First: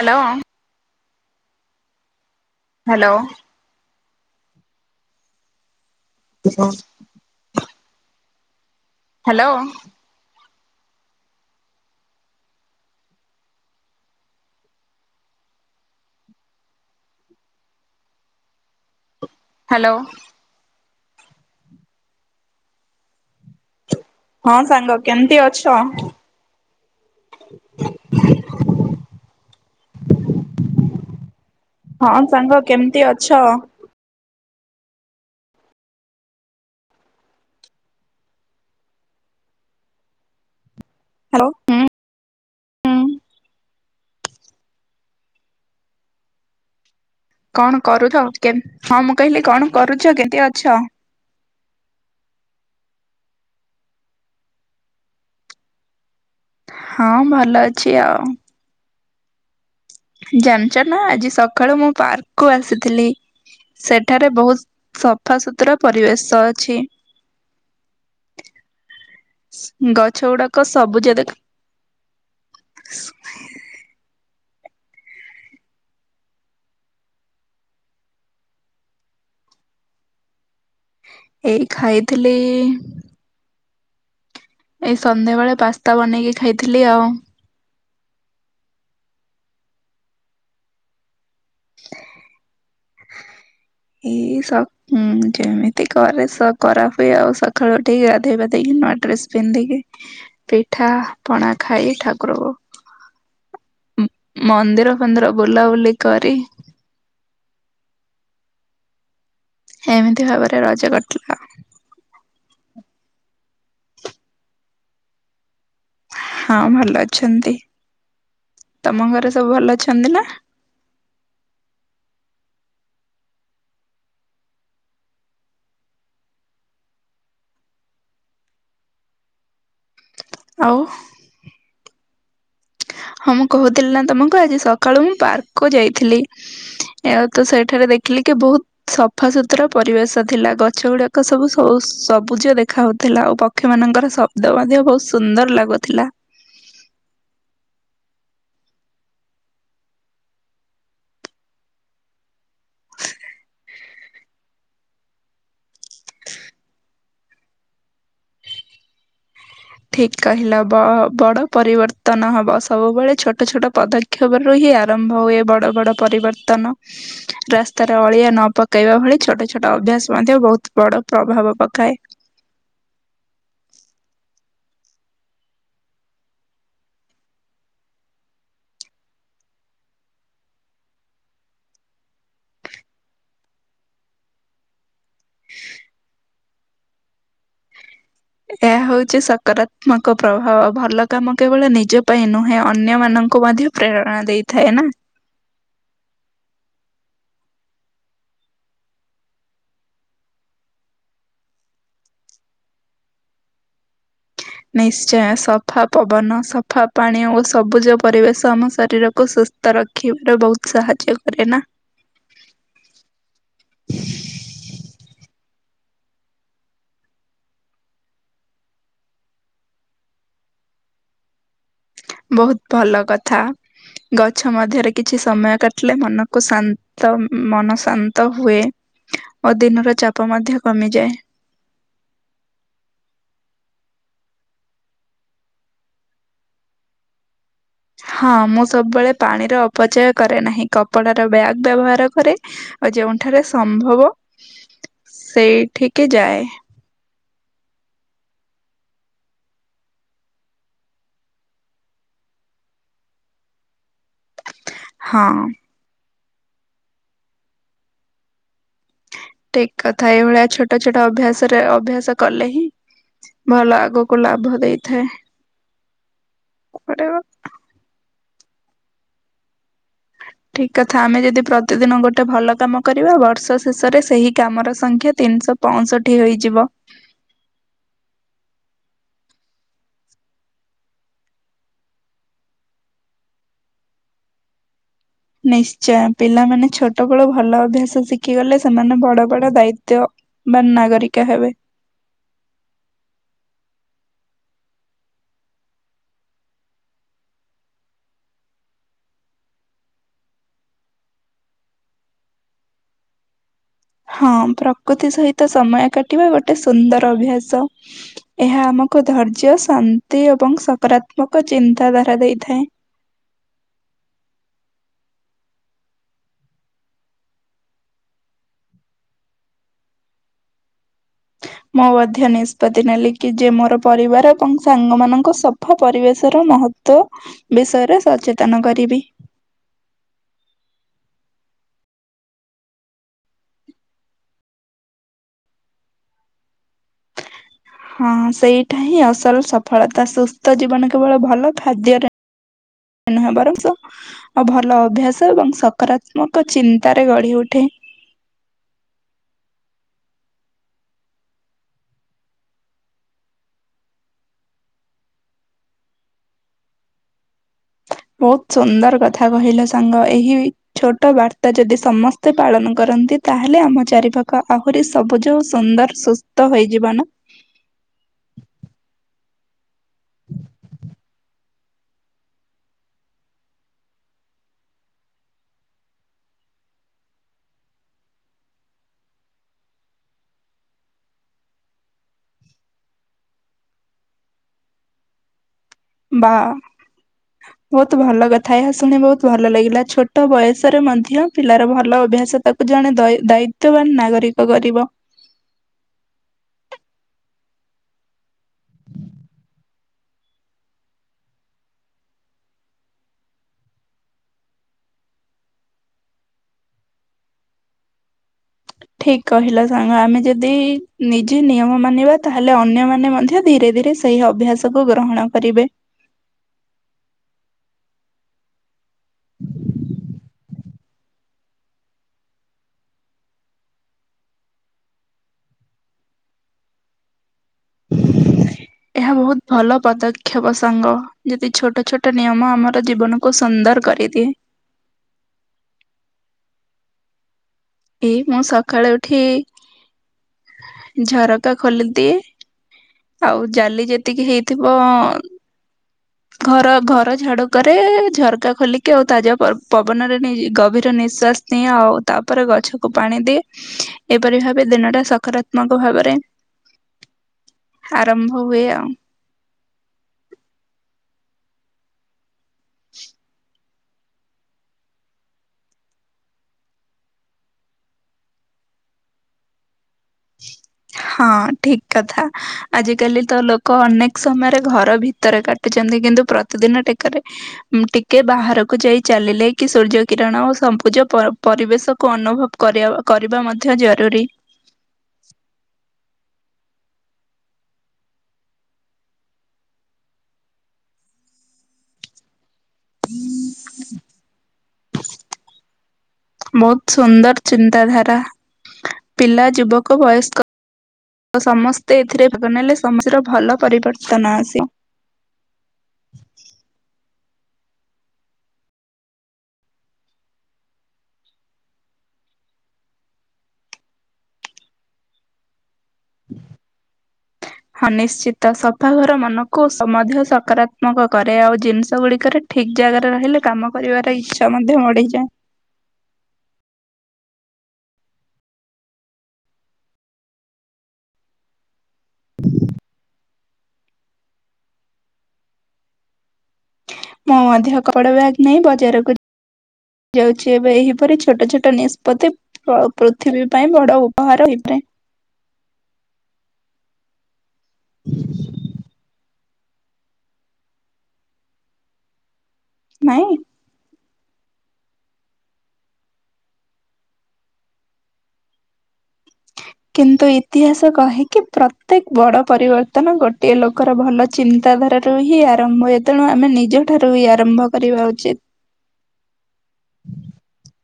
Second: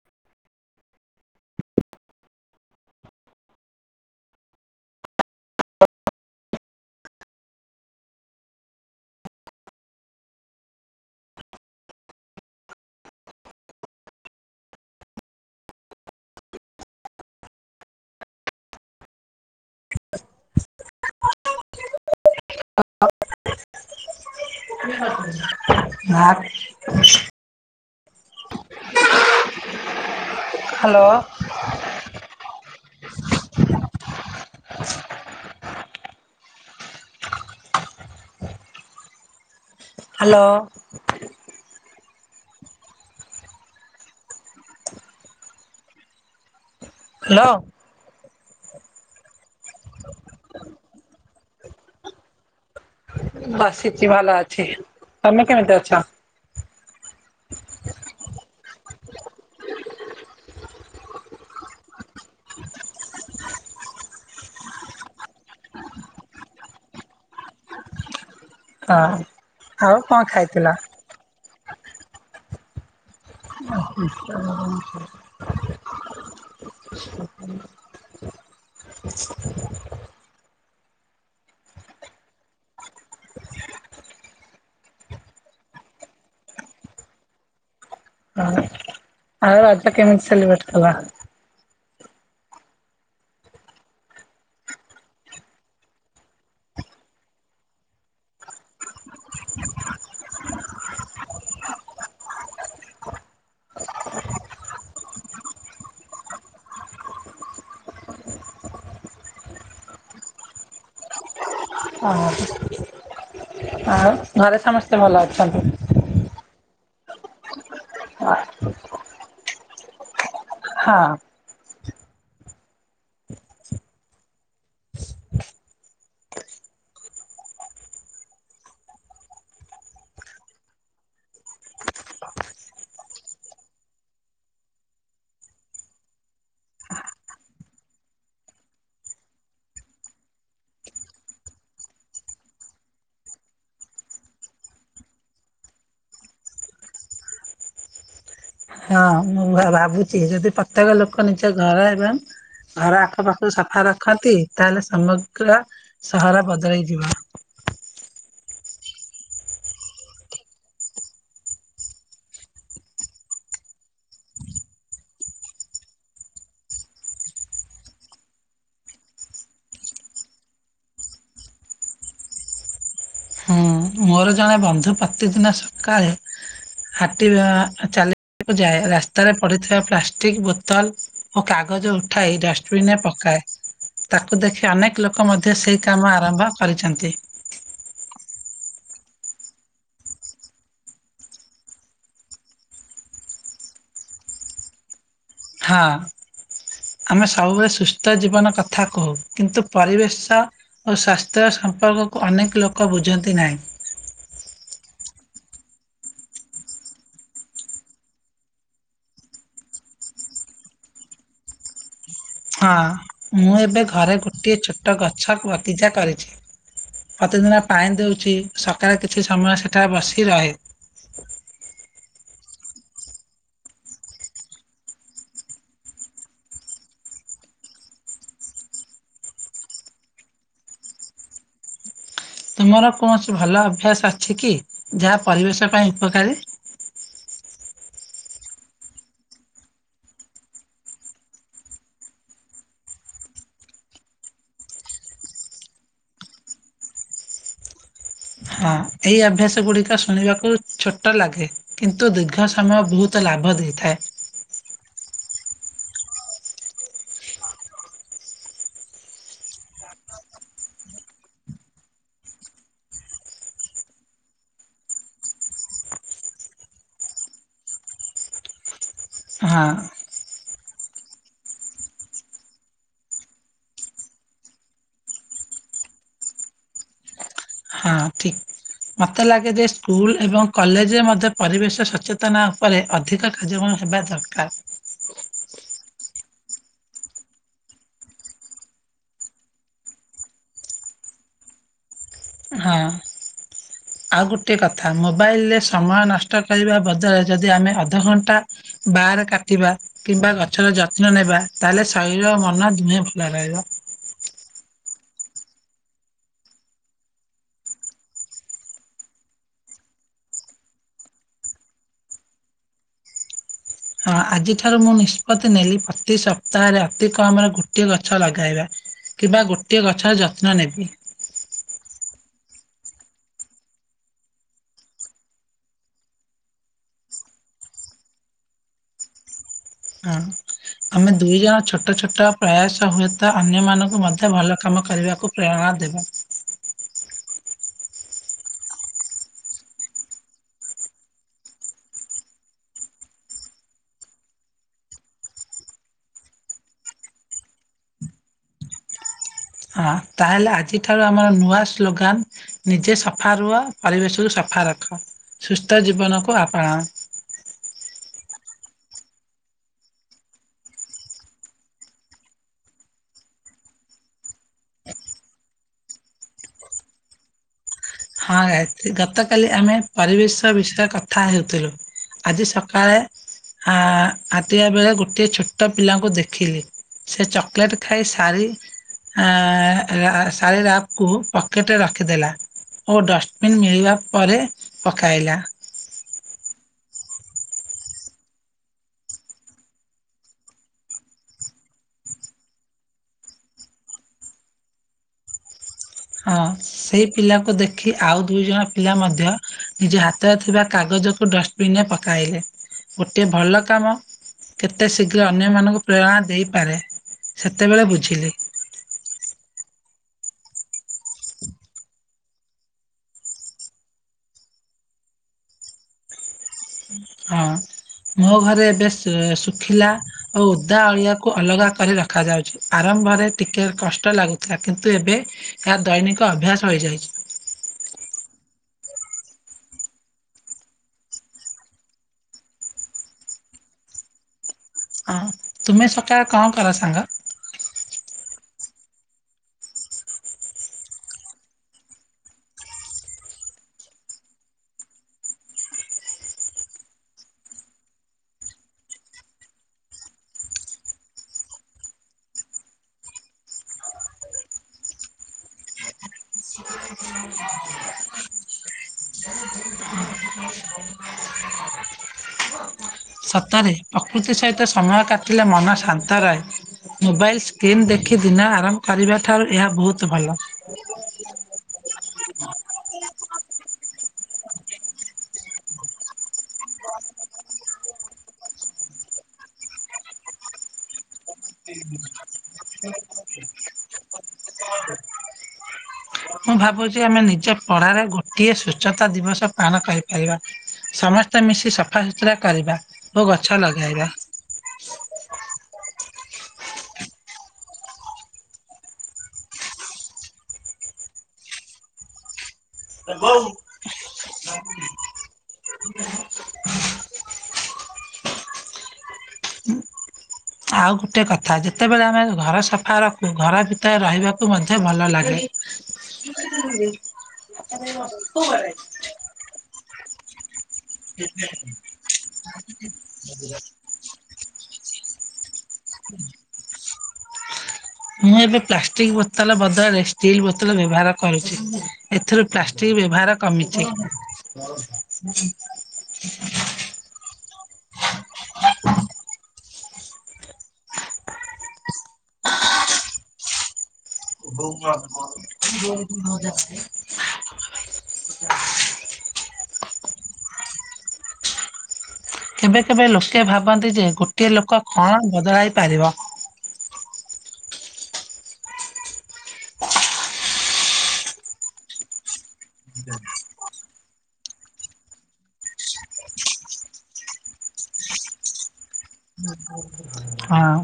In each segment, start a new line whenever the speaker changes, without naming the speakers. Hello. Hello. ତୁ କଁ hello. Hello.
[inaudible]
ହଁ ସାଙ୍ଗ କେମିତି ଅଛ?
[unintelligible] ହାଲୋ।
ହଁ ସାଙ୍ଗ କେମତି ଅଛ?
ହାଲୋ।
ହାଲୋ।
ହ୍ୟାଲୋ
କଣ କରୁଥ କେମ୍ ହଁ ମୁଁ କହିଲି କଣ କରୁଚ କେତି ଅଛ?
ବସିଚି ଭଲ ଅଛି। ତମେ କେମିତି ଅଛ?
ହଁ ଭଲ ଅଛି ଆଉ। ଜାଣିଚ ନାଁ ଆଜି ସଖାଳୁ ମୁଁ ପାର୍କକୁ ଆସିଥିଲି। ସେଠାରେ ବହୁତ ସଫା ସୁତୁରା ପରିବେଶ ଅଛି।
ହଁ। ଆଉ କଣ
ଗଛ ଉଡ଼ାକ
ଖାଇଥିଲ?
ସବୁଜ ଦେଖ୍
ଓହୋ ତାର ହୁଁ।
ଏଇ ଖାଇଥିଲି ଏଇ ସନ୍ଧ୍ୟାବେଳେ ପାସ୍ତା ବନେଇକି ଖାଇଥିଲି ଆଉ।
ଅ ଆଉ ରଜ କେମିତି ସେଲିବ୍ରେଟ୍ କଲ?
[unintelligible] ଇ ସ ହୁଁ ଯେମିତି କରେ ସ କରା ହୁଏ ଆଉ ସଖାଳୁ ଉଠି ଗାଧେଇ ପାଧେଇକି ନୂଆ ଡ୍ରେସ ପିନ୍ଧିକି ପିଠା ପଣା ଖାଇ ଠାକୁରକୁ ଉଁ ମନ୍ଦିର ଫନ୍ଦିର ବୁଲାବୁଲି କରି ହେମିତି ଭାବରେ ରଜ କଟିଲା ଆଉ।
ହଁ ଏଥର ଘରେ ସମସ୍ତେ ଭଲ ଅଛନ୍ତି?
ହଁ ଭଲ ଅଛନ୍ତି।
ହଁ।
ତମ ଘରେ ସବୁ ଭଲ ଅଛନ୍ତି ନାଁ?
ହଁ।
ଆଉ ହଁ ମୁଁ କହୁଥିଲି ନାଁ ତମକୁ ଆଜି ସଖାଳୁ ମୁଁ ପାର୍କକୁ ଯାଇଥିଲି। ଏ ଆଉ ତ ସେଇଠାରେ ଦେଖିଲି କି ବହୁ ସଫା ସୁୁତୁରା ପରିବେଶ ଥିଲା ଗଛ ଉଡ଼ାକ ସବୁ ସଉ ସବୁଜ ଦେଖା ହଉଥୁଲା ଆଉ ପ କ୍ଷୀମାନଙ୍କର ଶବ୍ଦ ମଧ୍ୟ ବହୁ ସୁନ୍ଦର ଲାଗୁଥିଲା।
ହେଅ ମୁଁ ମୁଁ ଭା ଭାବୁଚି ଯଦି ପ୍ରତ୍ୟେକ ଲୋକ ନିଜ ଘର ଏବଂ ଘର ଆଖପାଖକୁ ସଫା ରଖନ୍ତି ତାହେଲେ ସମଗ୍ର ସହର ବଦଳେଇ ଯିବ।
ଠିକ୍ କହିଲ ବ ବଡ଼ ପରିବର୍ତ୍ତନ ହବ ସବୁବେଳେ ଛୋଟ ଛୋଟ ପଦ କ୍ଷେବରୁ ହିଁ ଆରମ୍ଭ ହୁଏ ବଡ଼ ବଡ଼ ପରିବର୍ତ୍ତନ। ରାସ୍ତାରେ ଅଳିଆ ନ ପକାଇବା ଭଳି ଛୋଟ ଛୋଟ ଅଭ୍ୟାସ ମଧ୍ୟ ବହୁତ ବଡ଼ ପ୍ରଭାବ ପକାଏ।
ହୁଁ ଉଁ ମୋର ଜଣେ ବନ୍ଧୁ ପ୍ରତିଦିନ ସକାଳେ ହାଟି ବା ଚାଲି କୁ ଯାଏ ରାସ୍ତାରେ ପଡ଼ିଥିବା ପ୍ଲାଷ୍ଟିକ୍ ବୋତଲ୍ ଓ କାଗଜ ଉଠାଇ ଡଷ୍ଟବିନ୍ ରେ ପକାଏ। ତାକୁ ଦେଖି ଅନେକ ଲୋକ ମଧ୍ୟ ସେଇ କାମ ଆରମ୍ଭ କରିଛନ୍ତି।
ଏଟା ହଉଚି ସକାରାତ୍ମକ ପ୍ରଭାବ ଭଲ କାମ କେବଳ ନିଜ ପାଇଁ ନୁହେଁ ଅନ୍ୟମାନଙ୍କୁ ମଧ୍ୟ ପ୍ରେରଣା ଦେଇଥାଏନା।
ହଁ। ଆମେ ସବୁବେଳେ ସୁସ୍ଥ ଜୀବନ କଥା କହୁ କିନ୍ତୁ ପରିବେଶ ଓ ସ୍ଵାସ୍ଥ୍ୟ ସମ୍ପର୍କକୁ ଅନେକ ଲୋକ ବୁଝନ୍ତି ନାହିଁ।
ନିଶ୍ଚୟ ସଫା ପବନ ସଫା ପାଣି ଓ ସବୁଜ ପରିବେଶ ଆମ ଶରୀରକୁ ସୁସ୍ଥ ରଖ ରଖିବାରେ ବହୁତ୍ ସାହାଯ୍ୟ କରେନା।
ହଁ। ମୁଁ ଏବେ ଘରେ ଗୋ ଗୋଟିଏ ଛୋଟ ଗଛ ବଗିଚା କରିଛି। ପ୍ରତିଦିନ ପାଣି ଦଉଚି ସକାଳେ କିଛି ସମୟ ସେଠାରେ ବସି ରହେ।
ବହୁତ୍ ଭଲ କଥା। ଗଛ ମଧ୍ୟରେ କିଛି ସମୟ କାଟିଲେ ମନକୁ ଶାନ୍ତ ମନ ଶାନ୍ତ ହୁଏ। ଓ ଦିନର ଚାପ ମଧ୍ୟ କମିଯାଏ।
ତୁମର କୌଣସି ଭଲ ଅଭ୍ୟାସ ଅଛିକି ଯାହା ପରିବେଶ ପାଇଁ ଉପକାରୀ?
ହଁ ମୁଁ ସବୁବେଳେ ପାଣିର ଅପଚୟ କରେ ନାହିଁ କପଡ଼ାର ବ୍ୟାଗ୍ ବ୍ୟବହାର କରେ ଆଉ ଯେଉଁଠାରେ ସମ୍ଭବ ସେଇଠିକି ଯାଏ।
ହଁ ଏଇ ଅଭ୍ୟାସ ଗୁଡ଼ିକ ଶୁଣିବାକୁ ଛୋଟ ଲାଗେ। କିନ୍ତୁ ଦୀର୍ଘ ସମୟ ବହୁତ୍ ଲାଭ ଦେଇଥାଏ।
ହଁ। ଠିକ୍ କଥା ଏଇଭଳିଆ ଛୋଟ ଛୋଟ ଅଭ୍ୟାସରେ ଅଭ୍ୟାସ କଲେ ହିଁ ଭଲ ଆଗକୁ ଲାଭ ଦେଇଥାଏ।
ହଁ।
ଠିକ୍ କଥା ଆମେ ଯଦି ପ୍ରତିଦିନ ଗୋଟେ ଭଲ କାମ କରିବା ବର୍ଷ ଶେଷରେ ସେହି କାମର ସଂଖ୍ୟା ତିନିଶ ପଅଷଠି ହେଇଯିବ।
ହଁ ଠିକ୍। ମତେ ଲାଗେ ଯେ ସ୍କୁଲ ଏବଂ କଲେଜରେ ମଧ୍ୟ ପରିବେଶ ସଚେତନ ଉପରେ ଅଧିକ କାର୍ଯ୍ୟକମ ହେବା ଦରକାର୍।
ନିଶ୍ଚୟ ପିଲାମାନେ ଛୋଟ ବେଳୁ ଭଲ ଅଭ୍ୟାସ ଶିଖିଗଲେ ସେମାନେ ବଡ଼ ବଡ଼ ଦାୟିତ୍ଵ ବା ନାଗରିକା ହେବେ।
ହଁ। ଆଉ ଗୋଟିଏ କଥା ମୋବାଇଲରେ ସମୟ ନଷ୍ଟ କରିବା ବଦଳରେ ଯଦି ଆମେ ଅଧଘଣ୍ଟା ବାଆରେ କାଟିବା କିମ୍ବା ଗଛର ଯତ୍ନ ନେବା ତାହେଲେ ଶରୀର ଓ ମନ ଦୁହେଁ ଭଲ ରହିବ।
ହଁ ପ୍ରକୃତି ସହିତ ସମୟ କାଟିବା ଗୋଟେ ସୁନ୍ଦର ଅଭ୍ୟାସ। ଏହା ଆମକୁ ଧୈର୍ଯ୍ୟ ଶାନ୍ତି ଏବଂ ସକାରାତ୍ମକ ଚିନ୍ତା ଧାରା ଦେଇଥାଏ।
ହଁ ଆଜିଠାରୁ ମୁଁ ନିଷ୍ପତି ନେଲି ପ୍ରତି ସପ୍ତାହରେ ଅତି କମରେ ଗୋଟିଏ ଗଛ ଲଗାଇବା। କିବା ଗୋଟିଏ ଗଛର ଯତ୍ନ ନେବି।
ମୁଁ ମଧ୍ୟ ନିଷ୍ପତି ନେଲିକି ଯେମୋର ପରିବାର ଏବଂ ସାଙ୍ଗ ମାନଙ୍କ ସଫା ପରିବେଶର ମହ ତ୍ୱ ବିଷୟରେ ସଚେତନ କରିବି।
ହଁ। ଆମେ ଦୁଇ ଜଣ ଛୋଟ ଛୋଟ ପ୍ରୟାସ ହୁଏତ ଅନ୍ୟ ମାନଙ୍କୁ ମଧ୍ୟ ଭଲ କାମ କରିବାକୁ ପ୍ରେରଣା ଦେବା।
ହଁ ସେଇଟା ହିଁ ଅସଲ ସଫଳତା ସୁସ୍ଥ ଜୀବନ କେବଳ ଭଲ ଖାଦ୍ୟରେ [unintelligible] ଅ ଭଲ ଅଭ୍ୟାସ ଏବଂ ସକାରାତ୍ମକ ଚିନ୍ତାରେ ଗଢ଼ି ଉଠେ।
ହଁ ତାହେଲେ ଆଜିଠାରୁ ଆମର ନୂଆ ସ୍ଲୋଗାନ ନିଜେ ସଫା ରୁହ ପରିବେଶକୁ ସଫା ରଖ ସୁସ୍ଥ ଜୀବନକୁ ଆପଣାଅ।
ବହୁତ୍ ସୁନ୍ଦର କଥା କହିଲ ସାଙ୍ଗ ଏହି ଛୋଟ ବାର୍ତ୍ତା ଯଦି ସମସ୍ ତେ ପାଳନ କରନ୍ତି ତାହେଲେ ଆମ ଚାରିପାଖ ଆହୁରି ସବୁଜ ଓ ସୁନ୍ଦର ସୁସ୍ଥ ହୋଇଯିବନା।
ହଁ ଗାୟତ୍ରୀ ଗତକାଲି ଆମେ ପରିବେଶ ବିଷୟରେ କଥା ହେଉଥିଲୁ। ଆଜି ସକାଳେ ହାଁ ଆତିଆ ବେଳେ ଗୋଟିଏ ଛୋଟ ପିଲାଙ୍କୁ ଦେଖିଲି। ସେ ଚକୋଲେଟ ଖାଇ ସାରି ଆ ଆ ସାରି ରାପକୁୁ ପକେଟରେ ରଖିଦେଲା। ଓ ଡଷ୍ଟବିନ୍ ମିଳିବା ପରେ ପକାଇଲା।
ବା ଓ।
[inaudible]
ବହୁତ ଭଲ କଥା ଏହା ଶୁଣି ବହୁତ ଭଲ ଲାଗିଲା ଛୋଟ ବୟସରେ ମଧ୍ୟ ପିଲାର ଭଲ ଅଭ୍ୟାସ ତା ଜଣେ ଦୈ ଦାୟିତ୍ୱବାନ ନାଗରିକ କରିବ।
ହଁ ସେଇ ପିଲାକୁ ଦେଖି ଆଉ ଦୁଇ ଜଣ ପିଲା ମଧ୍ୟ ନିଜ ହାତରେ ଥିବା କାଗଜ ଡଷ୍ଟବିନ ରେ ପକାଇଲେ ଗୋଟେ ଭଲ କାମ କେତେ ଶୀଘ୍ର ଅନ୍ୟମାନଙ୍କୁ ପ୍ରେରଣା ଦେଇପାରେ ସେତେବେଳେ ବୁଝିଲି।
ଠିକ କହିଲ ସାଙ୍ଗ ଆମେ ଯଦି ନିଜେ ନିୟମ ମାନିବା ତାହେଲେ ଅନ୍ୟମାନେ ମଧ୍ୟ ଧୀରେ ଧୀରେ ସେ ସେହି ଅଭ୍ୟାସକୁୁ ଗ୍ରହଣ କରିବେ।
ହଁ। ମୋ ଘରେ ଏବେ ଶୁ ଶୁଖିଲା ଓ ଓଦା ଅଳିଆକୁ ଅଲଗା କରି ରଖାଯାଉଛି ଆରମ୍ଭରେ ଟିକେ କଷ୍ଟ ଲାଗୁଥିଲା କିନ୍ତୁ ଏବେ ଏହା ଦୈନିକ ଅଭ୍ୟାସ ହୋଇଯାଇଛି। [inaudible]
ଏହା ବହୁତ ଭଲ ପଦକ୍ଷେପ ସାଙ୍ଗ ଯଦି ଛୋଟ ଛୋଟ ନିୟମ ଆମର ଜୀବନ କୁ ସୁନ୍ଦର କରିଦିଏ।
ହଁ ତୁମେ ସକାଳେ କଣ କର ସାଙ୍ଗ?
ଏଇ ମୁଁ ସକାଳ ଉଠି ଝରକା ଖୋଲିଦିଏ। ଆଉ ଜାଲି ଯେତିକି ହେଇଥିବ ଅ ଅ ଘର ଘର ଝାଡୁକରେ ଝରକା ଖୋଲିକି ଆଉ ତାଜା ପବନରେ ଗଭୀର ନିଶ୍ୱାସ ନିଏ ଆଉ ତାପରେ ଗଛକୁ ପାଣି ଦିଏ। ଏପରି ଭାବେ ଦିନଟା ସକାରାତ୍ମକ ଭାବରେ
[inaudible]
ଆରମ୍ଭ ହୁଏ ଆଉ।
[inaudible] ସତରେ ପ୍ରକୃତି ସହିତ ସମୟ କାଟିଲେ ମନ ଶାନ୍ତ ରହେ। ମୋବାଇଲ୍ ସ୍କ୍ରିନ୍ ଦେଖି ଦିନ ଆରମ୍ଭ କରିବା ଠାରୁ ଏହା ବହୁତ ଭଲ।
ହଁ ଠିକ୍ କଥା ଆଜିକାଲି ତ ଲୋକ ଅନେକ ସମୟରେ ଘର ଭିତରେ କାଟ ଟୁଛନ୍ତି କିନ୍ତୁ ପ୍ରତିଦିନ ଟେକରେ ମ୍ ଟିକେ ବାହାରକୁ ଯାଇ ଚାଲିଲେ କି ସୂର୍ଯ୍ୟ କିରଣ ଓ ସମ୍ପୁଜ ପ ପରିବେଶକୁ ଅନୁଭବ- କରିବା କରିବା ମଧ୍ୟ ଜରୁରୀ। [unintelligible]
ମୁଁ ଭାବୁଛି ଆମେ ନିଜ ପଢାରେ ଗୋଟିଏ ସ୍ଵଚ୍ଛତା ଦିବସ ପାଳନ କରିପାରିବା। ସମସ୍ତେ ମିଶି ସଫାସୁତୁରା କରିବା ଓ ଗଛ ଲଗାଇବା। [inaudible]
ବହୁତ ସୁନ୍ଦର ଚିନ୍ତାଧାରା। ପିଲା ଯୁବକ ବୟସ୍କ ସମସ୍ତେ ଏଥିରେ ଭାଗ ନେଲେ ସମାଜର ଭଲ ପରିବର୍ତ୍ତନ ଆସି
ଆଉ ଗୋଟେ କଥା ଯେତେବେଳେ ଆମେ ଘର ସଫା ରଖୁ ଘର ଭିତରେ ରହିବାକୁ ମଧ୍ୟ ଭଲ ଲାଗେ। [inaudible]
ତ ମନକୁ ସ ମଧ୍ୟ ସକରା- ତ୍ମକ, କରେ ଆଉ ଜିନିଷ ଗୁଡିକରେ ଠିକ୍ ଜାଗାରେ ରହିଲେ କାମ କରିବାର ଇଚ୍ଛା ମଧ୍ୟ ବଢିଯାଏ।
ମୁଁ ଏବେ ପ୍ଲାଷ୍ଟିକ ବୋତଲ ବଦଳରେ ଷ୍ଟିଲ୍ ବୋତଲ ବ୍ୟବହାର କରୁଛି। ଏଥିରୁ ପ୍ଲାଷ୍ଟିକ ବ୍ୟବହାର କମିଛି।
ମୋ ମଧ୍ୟ କପଡା ବ୍ୟାଗ ନେଇ ବଜାରକୁ ଯାଉଛି ଏବେ ଏହିପରି ଛୋଟ ଛୋଟ ନିଷ୍ପତ୍ତି ପ୍ର ପୃଥିବୀ ପାଇଁ ବଡଉ
[inaudible] କେବେ କେବେ
ନାଇଁ।
ଲୋକେ ଭାବନ୍ତି ଯେ ଗୋଟିଏ ଲୋକ କଣ ବଦଳାଇ ପାରିବ?
କିନ୍ତୁ ଇତିହାସ କହେକି ପ୍ରତ୍ୟେକ ବଡ ପରିବର୍ତ୍ତନ ଗୋଟିଏ ଲୋକ ଙ୍କର ଭଲ ଚିନ୍ତାଧାରାରୁ ହିଁ ଆରମ୍ଭ ହୁଏ ତେଣୁ ଆମେ ନିଜ ଠାରୁ ହିଁ ଆରମ୍ଭ କରିବା ଉଚିତ୍।
ହଁ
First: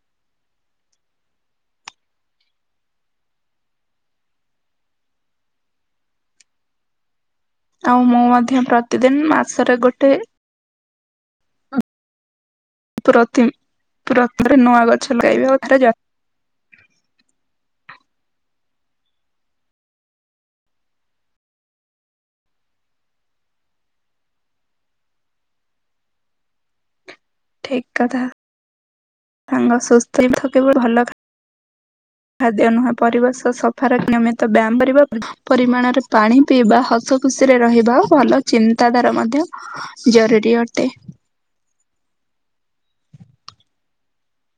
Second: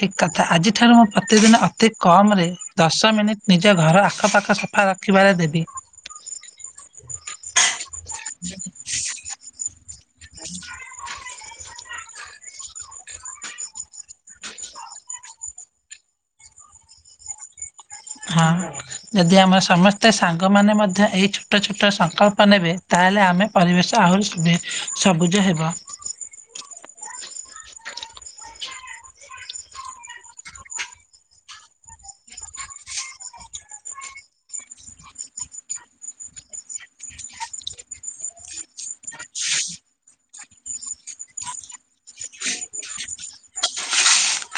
ଠିକ୍ କଥା ଆଜିଠାରୁ ମୁଁ ପ୍ରତିଦିନ ଅତି କମ୍ ରେ- ଦଶ ମିନିଟ୍ ନିଜ ଘର ଆଖପାଖ ସଫା ରଖିବାରେ ଦେବି।
ଆଉ ମୁଁ ମଧ୍ୟ ପ୍ରତିଦିନ ମାସରେ ଗୋଟେ
[inaudible]
[inaudible]
ହଁ ଯଦି ଆମ ସମସ୍ତେ ସାଙ୍ଗମାନେ ମଧ୍ୟ ଏଇ ଛୋଟ ଛୋଟ ସଂକଳ୍ପ ନେବେ ତାହେଲେ ଆମେ ପରିବେଶ ଆହୁରି ଦେଇ ସବୁଜ ହେବ।
ଠିକ୍ କଥା, ସାଙ୍ଗ ସୁସ୍ଥ [inaudible] ଭଲ ଖା ଖାଦ୍ୟ ନୁହଁ ପରିବେଶ ସଫାର ନିୟମିତ ବ୍ୟାୟାମ କରିବା ପରିମାଣରେ ପାଣି ପିଇବା ହସ ଖୁସିରେ ରହିବା ଭଲ ଚିନ୍ତାଧାରା ମଧ୍ୟ ଜରୁରୀ ଅଟେ।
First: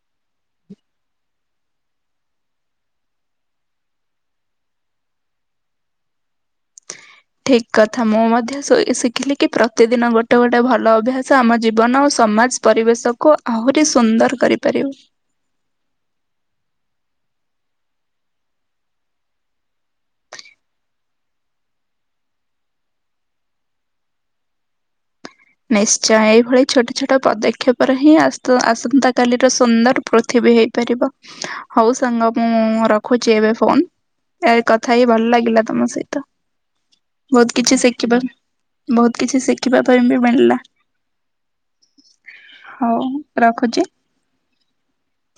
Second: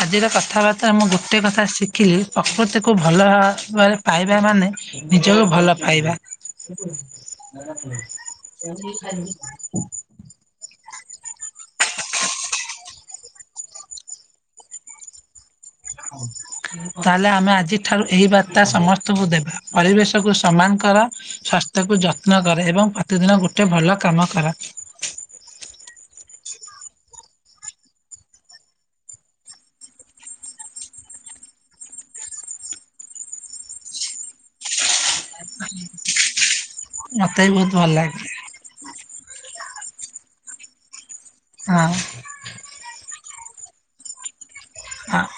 ଆଜିର କଥାବାର୍ତ୍ତା ମୁଁ ଗୋଟିଏ କଥା ଶିଖିଲି ପ୍ରକୃତିକୁ ଭଲ ଭାବରେ ପାଇବା ମାନେ ନିଜକୁ ଭଲ ପାଇବା। [inaudible]
ଠିକ୍ କଥା ମୁଁ ମଧ୍ୟ ଶୋଇଲି ଶିଖିଲି କି ପ୍ରତିଦିନ ଗୋଟେ ଗୋଟେ ଗୋଟେ ଭଲ ଅଭ୍ୟାସ ଆମ ଜୀବନ ଆଉ ସମାଜ ପରିବେଶକୁୁ ଆହୁରି ସୁନ୍ଦର କରିପାରିବୁ।
[inaudible] ତାହେଲେ ଆମେ ଆଜି ଠାରୁ ଏହିଇ ବାର୍ତା ସମସ୍ତଙ୍କୁ ଦେବା ପରିବେଶ କୁ ସମାନ କର ସଵାସ୍ଥ୍ୟକୁୁ ଯତ୍ନ କରେ ଏବଂ ପ୍ରତିଦିନ ଗୋଟେ ଭଲ କାମ କର।
ନିଶ୍ଚୟ ଏଇଭଳି ଛୋଟ ଛୋଟ ପଦକ୍ଷେପରେ ହିଁ ଆସନ୍ତା କଲିର ସୁନ୍ଦର ପୃଥିବୀ ହେଇ ହଉ ସାଙ୍ଗ ମୁଁ ରଖୁଛି ଏବେ ଫୋନ। ଏ କଥା ହି ଭଲ ଲାଗିଲା ତମ ସହିତ।
ମତେ ବି
ବହୁତ କିଛି
ଭଲ
ଶିଖିବ
ଲାଗେ
ବହୁତ କିଛି ଶିଖିବା ପାଇଁ ବି ମିଳିଲା।
ହଁ
ହଉ ରଖୁଛି?
ହଁ